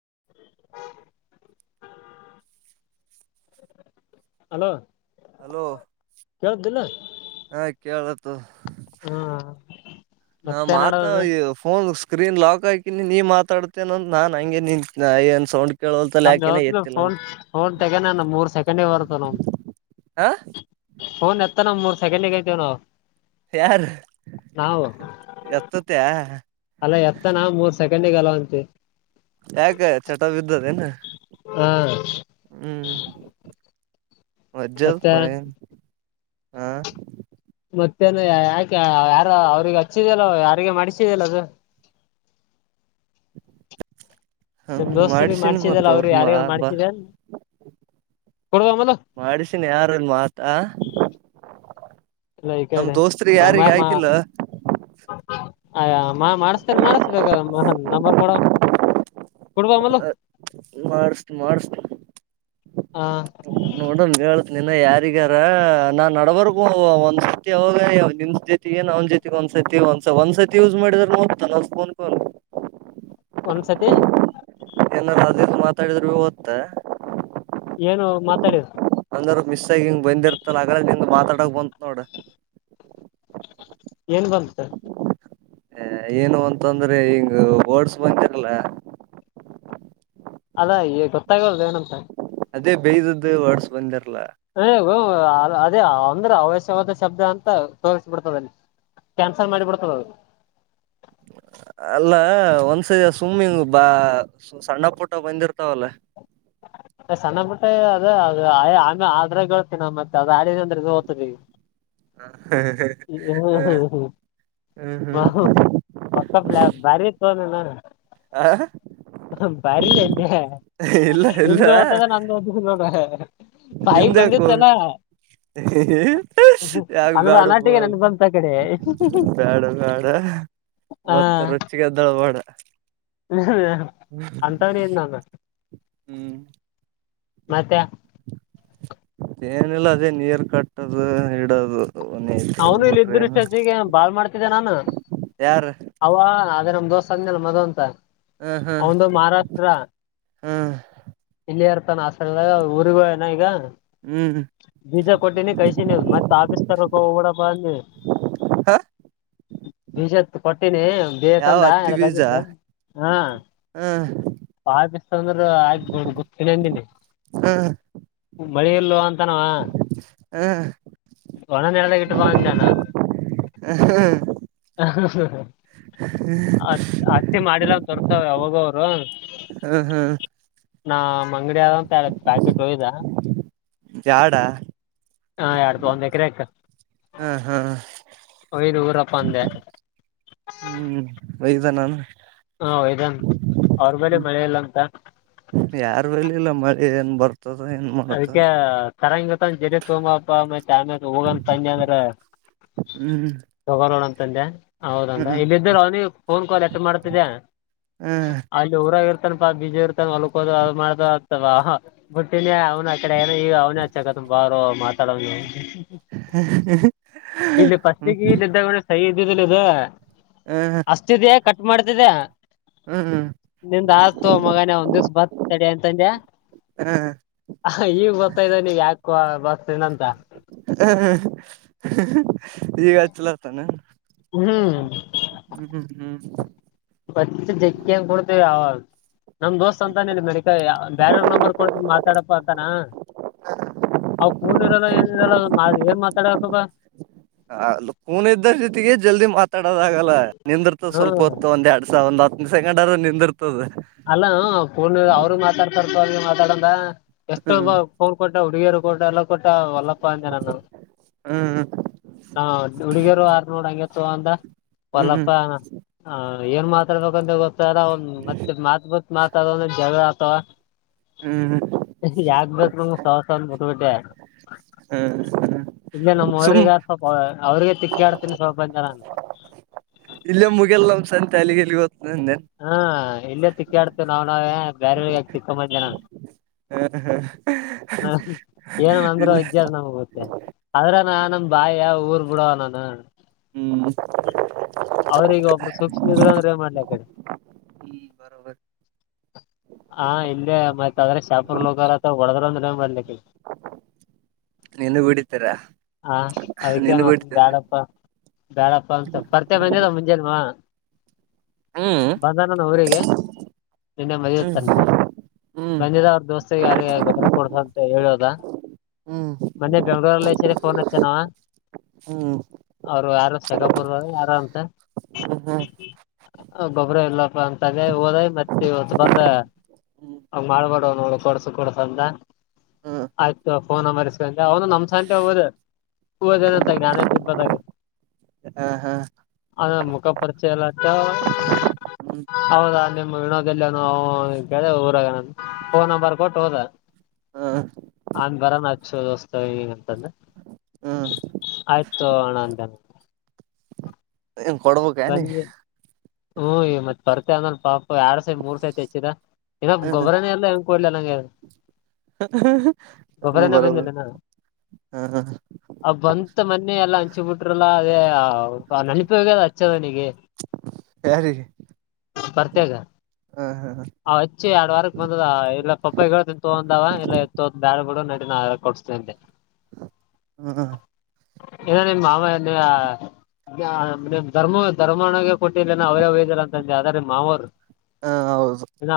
[unintelligible] Hello hello ಕೇಳ್ದಿಲ್ಲ ಹಾ ಕೇಳತು ಹಾ ನಾ ಮತ್ತೆ ಮಾತ ನಡದದು ಈ ಫೋನ್ ಸ್ಕ್ರೀನ್ ಲಾಕ್ ಹಾಕಿನಿ ನೀ ಮಾತಾಡ್ತೇನ ಅ ನಾನ್ ಹಂಗೆ ನಿ ಏನ್ ಸೌಂಡ್ ಕೇಳೋಲ್ತಲ್ಲ ನಮ್ದ ಯಾಕೆನ ಯಾವತ್ ಎತ್ತಿಲ್ಲ ಫೋನ್ ಅಂತ ಫೋನ್ ತೆಗಾನ ನಮ್ ಮೂರ್ ಸೆಕೆಂಡಿಗೆ ಬರ್ತು ನಮ ಆ ೋನ್ ಎತ್ತ ನಮ್ ಮೂರ್ ಸಕೆಲ್ಗೈಐತೆವ ನಾವು ಯಾರು ಎತ್ತತ ಅಲ್ಲ ಎತ್ತ ನ ಮೂರ್ ಸೆಕೆಂಡಗ ಅಲ್ಲವಂತ ಯಾಕ ಚಟ ಬಿದ್ದದೆನು ಹಾ ಹ್ಮ್ ಮಜ್ಜಲ್ ಪ ಮತ್ತೆ ಹಾ ಮತ್ತೇನು ಯಾಕೆ ಯಾರ ಅವ್ರಿಗೆ ಹಚ್ಚಿದಲ್ಲ ಯಾರಿಗೆ ಮಾಡಿಸಿದಲ್ಲ ಅದು ಹ ನಿಮ್ ದೋಸ್ತರಿಗೆ ಮಾಡ್ಸಿನಿ ಮತ್ತ ಮಾಡ್ಸಿದಲ್ಲ ಅವ್ರ ಅವ್ರು ಯಾರಿಗ [unintelligible] ಮಾಡ್ಸಿದ ಕೊಡುವಮಲ ಮಾಡಿಸಿನ ಯಾರಲ್ ಮಾತ ಇಲ್ಲ ಈ ನಮ್ ದೋಸ್ತ್ರಿಗೆ ಯಾರಿಗ ಕಡೆಮ್ಮ ಹಾಕಿಲ್ಲ [unintelligible] ಅಯ ಮಾ ಮಾಡಸ್ತನ್ ಮಾಡಿಸಬೇಕ ನಂಬರ್ ಕೊೂಡ ಅ ಮಾಡಸ್ ಮಾಡಸ್ ಹ ನೋಡಂ ಹೇ ನಿನ್ನ ಯಾರಿಗಾರ ನಾನ್ ನಡಬರ್ಬೋ ಒಂದ್ ಸತಿ ಅವಾಗ ನಿಮ ಜೊತೆಗೆ ನಾವ ಜೊತಿಗೆ ಒಂತ ಒಂದ್ ಸತಿ ಒಂದ್ಸ ಒಂದ್ಸತಿ ಯೂಸ್ ಮಾಡಿದ್ರ ನೋಡ್ತಾ ೋನ್ ಒಂದ್ಸತಿ ಏನಾರೂ ಅದೇ ಮಾತಾಡಿದ್ರು ಓದ್ತ್ತ ಏನು ಮಾತಾಡ್ ರು ಮಿಸ್ ಆಗಿ ಹಿಂಗ್ ಬಂದಿರ್ತಲ್ಲ ಆ ನಿ ಮಾತಾಡಕ್ ಬಂತತ್ ನೋಡ ಏನ್ ಬಂದ ಸ ಹ ಏನು ಅಂತಂದ್ರೆ ಹಿಂಗ ಬೋಡ್ಸ್ ಬಂದಿರಲ್ಲ ಅದಾ ಈ ಗೊತ್ತಾಗಲ್ದು ಏನಂತ ಅದೇ ಬೈ್ದದ ಹೊಡ್ಸ್ ಬಂದಾರ ಅ ಅದೇ ಅಂದ್ರೆ ಅವಶ್ಯವಾದ ಶಬ್ದ ಅಂತ ತೋಸ್ಬಿಡ್ತದಲ್ಲಿ ಕ್ಯಾನ್ಸಲ್ ಮಾಡಿ ಬಿಿಡ್ತದ ಅದು [unintelligible] ಅಲ್ಲ ಒಂದ್ಸರಿ ಸುಮ್ಮಿಂಗ್ ಬಾ ಸಣ್ಣ ಪುಟ ಬಂದಿರ್ತಾವಲ್ಲ [unintelligible] ಸಣ್ಣಬುಟ್ಟ ಅದ ಅದು ಆಮೆ ಆದ್ರೆ ಕೇಳ್ತೀಿನ ಮತ್ತೆ ಅದು ಆಡಿದೆ ಅಂದ್ರೆ ಇದು ಓದತವಿ [unintelligible] ಹ ಹ್ಮ್ ಹ್ಮ್ ಹ್ಮ್ ಹ್ಮ್ ಹ್ಮ್ ಹಾ ಪಕ್ಕಪ್ ಬಾರಿ ಇ ತ ಹ ಹ ಬಾರಿಅಂದ ಇಲ್ಲ ಇಲ್ಲ ನಿಮ್ದ ಓದ್ತದ ನಂದು ಓದ ನೋಡ್ರ ಬಾಯಿಗ್ ಬಂದಿತ್ತಲ್ಲ ಯಾಗ್ ಅನ್ ಬ್ಯಾಡ ಅನಾಟಿಗೆ ನನ್ ಬಂತ ಆ ಕಡೆ ಬ್ಯಾಡ ಬ್ಯಾಡ ಇತ್ತು ರುಚಿಗೆದ್ದಳಬಡ ಅಂತ ನೀನು ನಾನ ಹ್ಮ್ ಮತ್ತೆ ೇನಿಲ್ಲ ಅದೇ ನೀರ್ ಕಟ್ಟದು ಇಡದು ಅವನು ಇಲ್ಲ ಇದ್ದ್ರಷ್ಟೊತಿಗೆ ಬಾಳ್ ಮಾಡ್ತಿದ್ದೆ ನಾನು ಯಾರ ಅವ ಅೇ ನಮ್ ದೋಸ ಅ ಆದ್ೇಲ್ ಮದ ಅಂತ ಹ್ಮ ಹ್ಮ ಒಂದು ಮಹಾರಾಷ್ಟ್ರ ಇಲ್ಲಿ ಆಸ್ದಾಗ ಊರಿಗ ಏನ ಈಗ ಹ್ಮ್ ಹ್ಮ್ ಬೀಜ ಕೊಟ್ಟಿನಿ ಕೈಸಿನಿ ಮತ್ತೆ ತಾಕಿಸ್ತಾರಕ್ಕ ಡ ಪಿ ಹಾ ವಿಜತ್ ಕೊಟ್ಟಿನಿ ಯಾವ ಬೇಕಂದ ಹತ್ತಿ ಎಲ್ಲ ಬೀಜ ಬಗ್ಿದ್ದ ಹಾ ಹ್ಮ್ ಂದ್ರ ಆಗ್ಬೋಡ್ ಗೊತ್ತಳಂದನಿ ಹ್ಮ ಮಳೆಯಲ್ಲವಾ ಅಂತನವಾ ಹ್ಮ ಒಳ ನೆಲಗಟ್ಟ ಬಂದಾನ ಹ ಹ ಹ ಹ ಹ್ಮ್ ಹತ್ತತಿ ಮಾಡಿಲ್ಲ ತೋರ್ತವ ಅವಾಗವರು ಹ್ಮ್ ಹ್ಮ್ ನ ಅಂಗಡಿ ಆದಂತರ ಪ್ಯಾಕೆಟ್ ಹಯ್ದಾ ಜಾಡ ಹಾ ಎಡ್ತು ಒಂದ್ ಎಕರೆಕ ಹಾ ಹಾ ವಾಯಿ ಊರಪ್ಪ ಅಂದೆ ವದನಾನ ಹಾ ಇದನ್ ಅವ್ರ ಮೇಲೆ ಮಳೆೆಯಲ್ಲಂತ ಯಾರ ಬಲ್ಲಿ ಇಲ್ಲ ಮಳೆ ಏನ್ ಬರ್ತ ಅದಕ್ಕೆ ತರಂಗ ಮ ಜರಿ ತೋಮಪ್ಪ ಮತ್ತೆ ಆಮೇ ಹೋಗಂದ ತಂದಿ ಅಂದ್ರೆ ಹ್ಮ್ ತಗೋಂತ ತಂದೆ ಹೌದಂತ ಹ್ಮ್ ಇಲ್ಲ ಇದಿದ್ದರು ಅವನಿಗೆ ಫೋನ್ ಕಾಲ್ ಎಟ್ ಮಾಡ್ತಿದ್ದೆ ಹ್ಮ್ ಅಲ್ಲಿ ಊರಾಗಿರ್ ತನಪಾ ಬಿಜಿ ಇರ್ತಾನ ಹೊಲ್ಕೋದು ಮಾಡ್ದ ಆಗ್ತವ ಬ ಅವನ ಆ ಕಡೆ ಏನ ಈಗ ಅವ್ನ ಅಚ್ಚಕತ್ ಬಾರ ಮಾತಾಡವನ [inaudible] ಇಲ್ಲಿ ಪಸ್ಿಗೆ ಹ್ಮ್ ಇಲ್ಲ ಇದ್ದೊಂಡೆ ಸಹ ಇದು ಹ್ಮ್ ಅಸ್ತಿದ್ಯಾ ಕಟ್ ಮಾಡ್ತಿದ್ಯಾ ಹ್ಮ್ ನಿಮ್ದ ಆತು ಮಗನ ಒಂದ್ ದಿವ್ಸ ಬರ್ತದಅಂತಂದೆ ಹಾ ಹ ಈಗ್ ಗೊತ್ತಾ್ದ ನೀ ಯಾಕೂ ಬರ್ತೀನಂತ ಹಾ ಹ್ಮ್ ಹಾ [unintelligible] ಬಚ್ ಜಕ್ಕೆನ್ ಕೂಡ್ತಿವಿ [unintelligible] ನಮ್ ದೋಸ್ತ್ ಅಂತಾನ [unintelligible] ಬೇರಾರ್ ನಂಬರ್ ಕೊಟ್ ಮಾತಾಡಪ್ಪ ಅಂತಾನ. ಅವ ಪೂರ್ನ ಇರಲ್ಲ ಏನಿರಲ್ಲ ಏನ್ ಮಾತಾಡ್ಬೇಕಪ್ಪ. ಹ ಅ ಪೂನ ಇದ್ದ ಜೊತೆಗೆ ಜಲ್ದಿ ಮಾತಾಡೋದ ಆಗಲ್ಲ ನಿಂದಿರ್ತ ಸ್ವಲ್ಪ ಹ್ಮ್ ಹೊತ್ತು ಒಂದ್ ಎರಡು. ಒಂದ್ ಸೆಕಂಡ್ ಆರ ನಿಂದ್ [unintelligible] ಅಲ್ಲ ಫೋನ್ ಅವ್ರು [unintelligible] ಮಾತಾಡದ ಹ್ಮ್ ಎಷ್ಟೊಬ್ಬ ಫೋನ್ ಕೊಟ್ಟ ಹುಡುಗಿಯರು ಕೊಟ್ಟ ಎಲ್ಲ ಕೊಟ್ಟ ಹೊಲ್ಲಪ್ಪ ಅಂದೆ ನಾನು. ಹ್ಮ್ ಹ ಹುಡುಗಿಯರು ಆರ್ ನೋಡ ಹಂಗೆತಂದ ಹ್ಮ್ ಹೊಲ್ಲಪ್ಪ. ಹ್ಮ್ ಏನ್ ಮಾತಾಡ್ಬೇಕಂತ ಗೊತ್ತಲ್ಲ ಒ ಮತ್ತೆ ಮಾತ್ ಬಿತ್ ಮಾತಾಡ ಒಂದ ಜಗಳ ಆತವ. ಹ್ಮ್ ಹ್ಮ್ ಯಾಗ್ಬೇಕು ನಿಮ್ ಸವಾಸ ಅಂತ್ ಬಿಟ್ಬಿಟ್ಟೆ. ಹ್ಮ ಇಲ್ಲೇ ನಮ್ಮ್ ರಿಗೆ ಸ್ವಲ್ಪ ಅವ್ರಿಗೆ ತಿಕ್ಕಿ ಆಡ್ತೀನಿ ಸ್ವಲ್ಪ [unintelligible] ಇಲ್ಗೆ ಮುಗ್ಯಲ್ಲ ನಮ್ ಸಂತೆ ಅಲ್ಲಿಗಿಲ್- ಹಾ ಇಲ್ಲೇ ಸಿಕ್ಕಾ ಆಡ್ತೇ ನಾವ್ ನಾವೇ ಬೇರವ್ರಿಗ್ಯಾಕ್ ಸಿಕ್ಕ [unintelligible] ಹ ಹ ಹ ಏನ ಅಂದ್ರೂ ಇಲ್ಲ ವಿದ್ಯಾರ್ ನಮ್ ಆದ್ರ ನ ನಾನ ಬಾಯ ಊರ್ ಬಿಡುವ್ ನಾನು. ಹ್ಮ್ ಅವ್ರಿಗ ಒಬ್ರು ಸೂಕ್ಷ್ಮ ಇದ್ರೆ ಅಂದ್ರೆ ಮಾಡ್ಲ [unintelligible] ಹ್ಮ್ [inaudible] ಹ ಇಲ್ಲೇ ಮತ್ ಆದ್ರೆ ಶಾಪುರ್ ಲಕರ ಅಥ ಒಡದ್ರ ಅಂದ್ರ [unintelligible] [inaudible] ನಿನಗ ಹೊಡಿತಾರ ಹ ಅದಿಕ್ಕೆನ ನಿನಗ ಹೊಡಿತಾರ ಬ್ಯಾಡಪ್ಪ. ಬ್ಯಾಡಪ್ಪ [unintelligible] [unintelligible] ಹ್ಮ್ ಬಧಾನನ ಊರಿಗೆ. ನಿನ್ನೆ ಹ್ಮ್ ಬಂದಿತ್ತಂತ ಹ್ಮ್ ಹ್ಮ್ ಬಂದಿದೆ ಅವ್ರ ದೋಸ್ತಗ್ ಯಾರ್ ಯಾರ್ ಗೊ ಕೊಡ್ಸಂತ ಹೇಳೋದ ಹ್ಮ್ ಮೊನ್ನೆ ಬೆಂಗ್ಳೂರಲ್ಲೇ ಸೇರಿ ಫೋನ್ ಹಚ್ಚನವ. ಹ್ಮ ಅವ್ರು ಯಾರು ಶೆಖಾಪುರ್ ಯಾರ ಅಂತೆ. ಹ್ಮ್ ಗೊಬ್ಬ್ರ ಇಲ್ಲಪ್ಪ ಅಂತಗ ಹೋದೆ ಮತ್ ಇವತ್ ಬಂದ. ಹ್ಮ್ ಅವ ಮಾಡ್ಬಕವ್ ನೋಡು ಕೊಡ್ಸು ಕೊಡ್ಸ್ ಅಂತ. ಹ್ಮ್ ಆಯ್ತು ಫೋನ ನಂಬರ್ ಇಸ್ಕ ಅಂತ ಅವನು ನಮ್ ಸಂತೆ ಹೊ [unintelligible] ಹೂ [unintelligible] [unintelligible] ಹಾ ಹಾ ಅದ್ರ ಮುಖ ಪರಿಚಯ ಎಲ್ಲ ಆತ ಹ್ಮ್ ಹೌದ. ನಿಮ್ಮ್ ವಿನೋದದಲ್ಲಿನ ಕೆ ಊರಾಗ ಫೋನ್ ನಂಬರ್ ಕೊಟ್ಟು ಹೋದ. ಹಾ ಅನ್ ಬರಾನ್ ಹಚ್ಚ [unintelligible] ಹ್ಮ್ [unintelligible] ಆಯ್ತು ಹಣ ಅಂತನ ಏನ್ ಕೊಡ್ಬೇಕ ನೀ ಬಂದಿ ಹ್ಮ ಮತ್ತ್ ಬರ್ತೆ ಅಂದನ್ - ಎರಡ್ ಸೈಟ್ ಮೂರ್ ಸೈಟ್ ಹೆಚ್ಚಿದ ಇಗ ಗೊಬ್ಬರನ ಎಲ್ಲ ಹೆಂಗ್ ಕೊಡ್ಲ ಅನಂಗ್ [unintelligible] ಅದನ್ನು ಗೊಬ್ಬರನ ಬರೋದು ಬೆಂದಿಲ್ಲನಾ ಹಾ ಹಾ ಆ ಬಂತ ಮನ್ನೆಯ ಎಲ್ಲ. ಹಚ್ಚಿ ಬಿಟ್ರಲ್ಲ ಅದೇ ನೆನಪಾಗ ಅದ ಹಚ್ಚದನಿಗೆ. ಯಾರಿಗೆ ಬತ್ಯೇ ಗ ಹಾ ಹಾ ಅವ್ ಹಚ್ಚಿ ಎರಡ್ ವಾರಕ್ ಬಂದದ ಇಲ್ಲ ಪಪ್ಪಾಯಿಗಳು ತಿಂತ ಅಂದವ ಇಲ್ಲ ಎತ್ತು ಬ್ಯಾಡ ಬಿಡು [unintelligible] ಕೊಡ್ಸತೇಂತೆ ಹ್ಮ್ ಹಾ ಎಲ್ಲಾ ನಿಮ್ ಮಾವ [unintelligible] ಧರ್ಮ ಧರ್ಮನಗೆ ಕೊಟ್ಟಿಲ್ಲೇ ನ ಅವ್ರೇ ವಯ್ದಿಲ್ಲ ಅಂತಂದ ಆದ್ರೆ ಮಾವರು. ಹಾ ಹೌದು ಇನ್ನ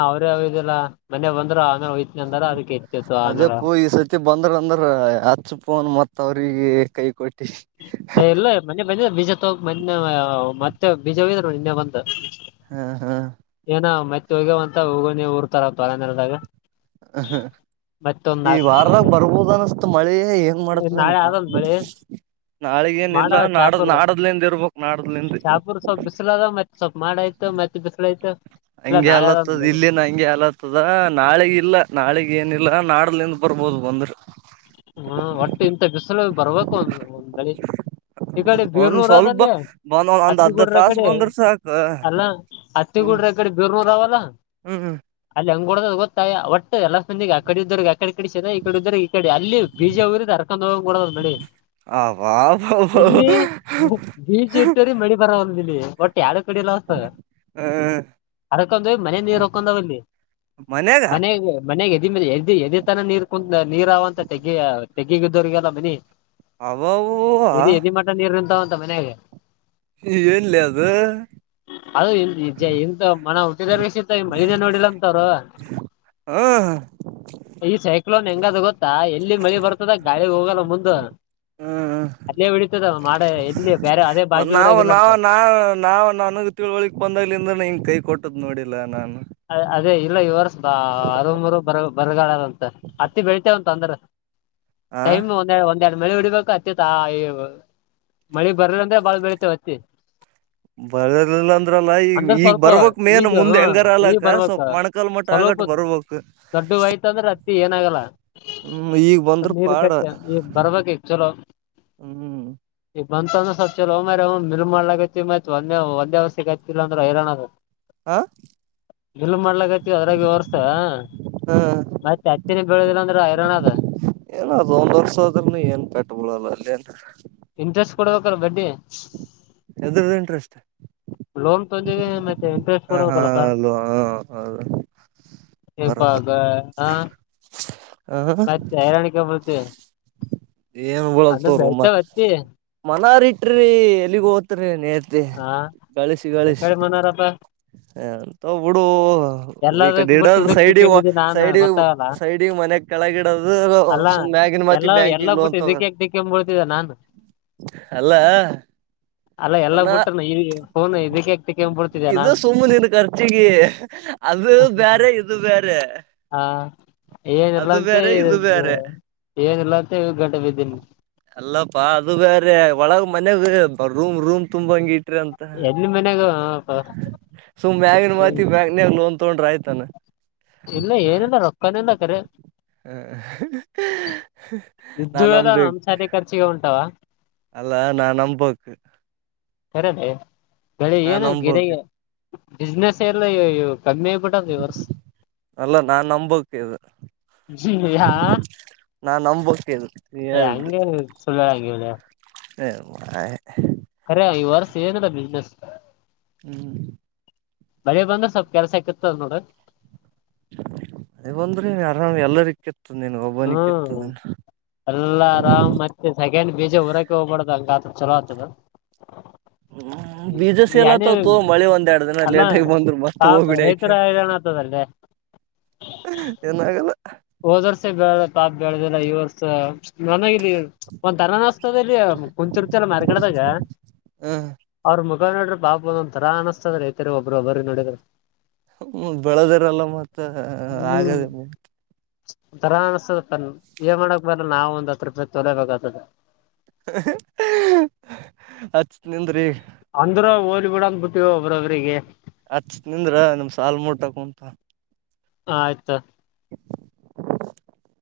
[unintelligible] ಬಂದ್ರು ಆಮೇಲೆ ಒಯ್ತೀನಿ ಅಂದಾರ ಅದಕ್ಕೆ ಎತ್ತಿತ್ತು ಅದೇ ಆಮೇಲೆ ಪೂ ಈ ಸರ್ತಿ ಬಂದ್ರ ಅಂದ್ರ ಅಚ್ಚಪೂನ್ ಮತ್ತ ಅವ್ರಿಗೆ. ಕೈ ಕೊಟ್ ಇಲ್ಲ ಮನ್ನೆ ಬಂದಿದ್ ಬೀಜ ತೋಗ ಮೊನ್ನೆ ಮತ್ತೆ ಬೀಜ ಹೈೂದ್ರು ನಿನ್ನೆ ಬಂದು, ಹಾ ಹಾ. ಹೋಗವಂತ ಹೋಗ ಊರ್ತರರಂದರದಾಗ. ಹ ಹ. ಈ ವಾರದಾಗ ನಾಕ್ ಬರ್ಬೋದ ಅನಸ್ತ ಮಳೆ ಹೆಂಗ ನಾಳೆ ಮಾಡತದೇಏನಪ್ಪಾ. ಆದಂದ್ ಮಳಿ ನಾಳಗೇನ ಮಾಡ ಇಲ್ಲಾ ನಾಡ ಚಾಪೂರ್ ನಾಡದಲಿಂದ ಇರ್ಬೇಕು. ಚಾಪೂರ್ ಸ್ವಲ್ಪ್ ಬಿಸ್ಲ ಅದ ಮತ್ತೆ ಸ್ವಲ್ಪ್ ಮಾಡಯ್ತು ಮತ್ತೆ ಬಿಸಲಾಯ್ತು. ಹಂಗೆ ಅಲತ್ತದ ಇಲ್ಲಿನ ಹಂಗೆ ಅಲತ್ತದ ನಾಳೆಗ ಇಲ್ಲಾ ನಾಳೆಗ್ ಏನಿಲ್ಲಾ ನಾಡಲ್ಲಿ ನ್. ಬರ್ಬೋದು ಬಂದ್ರಾ. ಹ್ಮ ಒಟ್ಟು ಇಂತ ಬಿಸಿಲು ಬರ್ಬೇಕು ಒಂದ ಒಂದ್ ಬಳಿ. ಈ ಕಡೆ ಒಂದ್ ಬೀರ್ನೂರ್ ಸ್ವಲ್ಪ ಅದಲ್ಲೇ ಬಂದ್ ಒಂದ್ ಒಂದ್ ಅರ್ಧ ಹತ್ತಿಗೂಡ್ರ ತಾಸ ಕಡೆ ಬಂದ್ರ ಸಾಕ ಅಲ್ಲ ಹತ್ತಿ. ಹ್ಮ್ ಡ್ರೆ ಕಡೆ ಬ ಬೀರನುರ್ ಅವೆಲ್ಲ. ಹ್ಮ್ ಹ್ಮ. ಕೊಡ ಗೊತ್ತಾ ಒಟ್ಟ ಎಲ್ಲ ಸಂದ ಆ ಕಡೆ ಇದ ಆಕಡೆ ಕಡೆ ಈ ಕಡೆ ಇದ್ರ ಈ ಕಡೆ ಅಲ್ಲಿ. ಬೀಜ ಊರಿದ ಹರ್ಕೊಂಡ್ ಹೋಗ್ಡದ್ ನಡಿ. ಅಬ್ಬಾಬಾಬಾ ಇಲ್ಲಿ ಬೀಜ ಇತವರಿ ಮಳಿ ಬರವಲ್ಲ ಇಲ್ಲಿ. ಎಡು ಕಡೆಲ್ಲ ಹೊತ. [unintelligible] ಹ ಅರಕ ಮನೆ ನೀರ್ ಹಕೊಂಡಾವ ಅಲ್ಲಿ ಮನ್ಯಾಗ ಮನೆ ಮನೆಗೆ. ಮೇಲೆ ಎದ ತನ ನೀರ್ ಕುತ್ ನೀರ್ಂತ ತೆಗ ತೆೆಗೆಗ ದೊರಗಲ್ಲ ಮನಿ. ಅಬ್ಬಾಬಾಬಾ ಎದಿ ಎದಿ ಮಠ ನೀರು ನಿಂತಾವ ಅಂತ ಮನ್ಯಾಗೆ. ಏನ್ಲೆ ಅದು. ಅದು ಇ ಎಂತ ಮನ ಹುಟ್ಟಿದಾರ ಸಿತ ಮೈದೇ ನೋಡಿಲ್ಲ ಅಂತವ್ರು. ಹ್ಮ. ಈ ಸೈಕ್ಲೋನ್ ಹೆಂಗಾದ ಗೊತ್ತಾ ಎಲ್ಲಿ ಮಳಿ ಬರ್ತದ ಗಾಳಿಗೆ ಹೋಗಲ್ಲ ಮುಂದ. ಹ್ಮ್ ಅಲ್ಲ ಬಿಡಿತದ ಮಾಡ ಇಲ್ಲಿ ಬೇ ನಾವು ನಾವ ನಾ ನಾವವು ನನಗ ತಿಳುವಳಿಕ್ ಬಂದ್ಲಂದ್ರೆ ಹಂಗ ಕೈ ಕೊಟ್ಟದ್ ನೋಡಿ. ಲ್ಲನನ್. ಅ ಅದೇ ಇಲ್ಲ ಈ ವರ್ಷ ಅರ ಮೂರು ಬರ ಬರಗಾಳಾರಂತ ಹತ್ತಿ ಬೆಳ್ತೆವಂತ ಅಂದ್ರೆ. ಆ ಟೈಮ್ ಒಂದ ಒಂದ. ಮಳಿ ಉಡಿಬೇಕು ಅತ್ತಿ ತ ಮಳಿ ಬರ ಅಂದ್ರೆ ಬಾಳ ಬೆಳತೇವ ಅತ್ತಿ. ಬರೋದಿಲ್ಲ ಅಂದ್ರಲ್ಲ ಈಗ ಈಗ ಸ್ವಲ್ಪ ಬರ್ವಕ್ ಮೇನ್ ಈಗ ಮುಂದೆ ಹ ಹೆಂಗಾರ ಅಲ್ಲ. ಈಗ ಬರ್ಬೇಕ ಸ್ವಲ್ಪ ದೊಡ್ಡವಾಯ್ತ ಅಂದ್ರೆ ಅತ್ತಿ ಏನಾಗಲ್ಲ. ಹ್ಮ್ ಈಗ ಬಂದ್ರ ನೀರ್ ಪಾಡ ಕಟ್ಟ ಈ ಬರ್ಬೇಕ ಚಲೋ. ಹ್ಮ್ ಮಂತಂದ್ರ ಸ್ವ ಚಲ ಮ ಮಲ್ ಮಾಡಲ ಆಗತ್ತತಿ ಮತ್ತತ್ ಒಂದೇ ಒಂದೇವ ಸಿಗತಿಲ್ಲ ಅಂದ್ರೆ ಹೈರಾಣ ಆಗೆ. ಹಾ. ಎಲ್ ಮಾಡ್ಲಕತಿವಿ ಅದ್ರಾಗಿ ಹೊರ್ಸ. ಹ ಮತ್ತೆ ಹತ್ತಿನಿ ಬೆಳದಿಲ್ಲ ಅಂದ್ರೆ ಐರೋನ್ದ. ಏನ ಅದ ಒಂದ್ ವರ್ಷ ಆದ್ರನು ಏನ್ ಪಟ್ಬಿಳಲ್ಲ ಅಲ್ಲನ್. ಇಂಟ್ರೆಸ್ಟ್ ಕೊಡ್ಬೇಕ ಬಡ್ಡಿ. ಎದ್ರ್ದ ಇಂಟ್ರೆಸ್ಟ್. ಲೋನ್ ತ. [unintelligible] ಹ ಹಾ ಅಲ್ವಾ ಹ ಹೌದು. [unintelligible] ಬರೋಬರ್ ಇಪಗ ಹ ಹಾ ಹತ್ತ ಐರಾಣಿಕ ಬತೆ. [unintelligible] ಏನ್ ಬಳಲ್ತ ರ ಮ ಹತ್ತಿ ಮನವರಿ ಇಟ್ರಿ ಎಲ್ಲಿಗ ಹೋತ. [unintelligible] ಅ ನೇತೆ ಹಾ ಗಳಿಸಿಗಳಿಸಿ. ಎಕಡೆ [unintelligible] ಮನೋರಪ್ಪ ಹ ಅಂತ ಬಿಡು ಈ ಎಲ್ಲದಕ್ ಕಡ ಬಿಟ್ಟು ಇದಕ್ ಸೈಡಿ ತಿಕ್ಕೊಂಡಿದ್ದಿ ನಾನ್ ಸೈಡಿ ಗೊತ್ತಾಗಲ್ಲ ಸೈಡಿ ಮನೆ. ಕೆಳಗಿಡದು ಅಲ್ಲಾ ಸುಗಿನ ಮೆ. [unintelligible] ಎಲ್ಲಾ ಬ್ಯಾಂಕಿಗೆ ಎಲ್ಲಾ ಲೋನ್ ಬಿಟ್ಟು ಇದಕ್ಕೆ ತಗೋದು ಯಾಕ್ ತಿಕ್ಕೊಂಬಿಡ್ತಿದ್ದೆ ನಾನು ಅಲ್ಲ. ಅಲ್ಲ ಎಲ್ಲ ಮನ ಬಿಟ್ಟ. ಇದು ನಾನು ಸುಮ್ಮು ನೀನು ಖರ್ಚಿಗೆ ಅದು ಬೇರೆ. ಇದು ಬ್ಯಾರೆ. ಹಾ ಏನಲ್ಲಂತ [unintelligible] ಎಲ್ಲಪ್ಪಾ ಅದು ಬೇರೆ ಒಳಗ ಮ [unintelligible] ರೂಮ್ ರೂಮ್ ತುಂಬಾ ಹಂಗಿ [unintelligible] ಅಂತ ಎಲ್ಲಿ ಮನ್ಯಾಗ ಪ- ಸುನ್ನೆ ಇ- ಮ್ಯಗ್ಲಿನ್ಮಾತಿಗೆ ಬ್ಯಾಂಕ್ಯಾಗ ಲೋನ್ ತಗೊಂಡ್ರೆ ಆಯ್ತ ಇಲ್ಲ ಏನಿಲ್ಲ ರೊಕ್ಕನಿಲ್ಲ ಕರೆ [unintelligible] ಇದ್ದು ನಾನ್ ಎಲ್ಲ ನಂಬಬೇಕ್ ನಮ್ ಸಾರಿ ಖರ್ಚಿಗೆ ಉಂಟವ ಅಲ್ಲಾ ನಾ ನಂಬೋಕ್ಕೆ [unintelligible] ಸರಿೇ ಬೇ ಬೆಳ ಏನು ಗಿರಿ ನಂಬಕ್ ಬಿಸ್ನೆಸ್ ಎಲ್ಲ [unintelligible] ಕಮ್ಮಿ ಆಗಪಟ್ಟ ವರ್ಸ್ [unintelligible] ಅಲ್ಲ ನಾ [unintelligible] ನಂಬಕ್ ಇದು ನಾ ನಂಬಕ್ ಇದು ಹೇಳಿದ್ದು ಅಂಗೆನಿಲ್ಲ ಸುಳ್ಳೆಳಗಿಂಗಿಲ್ಲ ಹೇಳ್. [unintelligible] ಕರೆ ಈ ವರ್ಷ ಏನದ ಬಿಸ್ನೆಸ್ [unintelligible] ಹ್ಮ್ [inaudible] ಬಳಿ ಬಂದ್ರೆ ಸ್ವಲ್ಪ ಕೆಲ್ಸ ಇಕ್ಕತ್ದ ನೋಡ್ರ [unintelligible] ಅದ ಬಂದ್ರಿ ಆರಾಮ್ ಎಲ್ಲರಿಕ್ಕೆ [unintelligible] ಹ್ಮ್ ಎಲ್ಲ ಆರಾಮ್ ಮತ್ತೆ ಸ [unintelligible] ಹೇನ್ ಬೀಜ ಹೊರೆ ಹೋಗ್ಬಾರಡ್ದ್ ಹಂಗ ಆತ ಚಲೋ ಆಗ್ತದ. ಹ್ಮ್ ಬೀಜಸ ಎಲ್ಲತತ ಮಳಿ ಒಂದ್ ಎರಡು ದಿನ ಅಲ್ಲಾ ಲೇಟ ಆಗಿ ಬಂದ್ರು ಮಸ್ತ್ ಪಾಪ ಹೋಗ್ಬಿಡಿ ರೈತರ ಆಯ್ಕ ಹೈರಾಣ ಆತದಲ್ಲಿ [unintelligible] ಏನಾಗಲ್ಲ ಹೋದ್ ವರ್ಷ ನನಗೆ ಇಲ್ಲಿ ಒಂದ ತರನಾಸ್ತ ಇಲ್ಲಿ ಕುಂತುರುತಿ ಎಲ್ಲ ಮಾರ್ಗಡೆದಾಗ. ಹ್ಮ್ ನೋಡ್ರಿ ಬಾಬಂದ ಒಂದ ತರ ಅನಸ್ತದ ರ ಐತರಿ ಒಬ್ಬರುಬ್ಬರು ನೋಡಿದ್ರ [unintelligible] ಹ್ಮ ಬೆಳದಿರಲ್ಲ ಮತ್ತ ಆಗದೆೇ ಬರ ಅನ್ಸದಪ್ಪ ಏ ಮಾಡಕ್ ಬಾರ್ರ ನಾವವು ಒಂದ್ [unintelligible] ಹತ್ತು ರೂಪಾಯಿ ತೊಲಬೇಕತದ ಹಚ್ ನಿಂದ್ರಿ ಅಂದ್ರ ಹೋಲಿ ಬಿಡ ಬಿಟ್ಟಿವವ ಒಬ್ಬ್ರೊಬ್ರಿಗೆ ಅವ್ರರಿಗೆ ಹತ್ತ್ ನಿಂದ್ರ ನಿಮ್ ಸಾಾಲ ಮೂಟಕ ಅಂತ [unintelligible] ಹ ಆಯ್ತಾ [inaudible]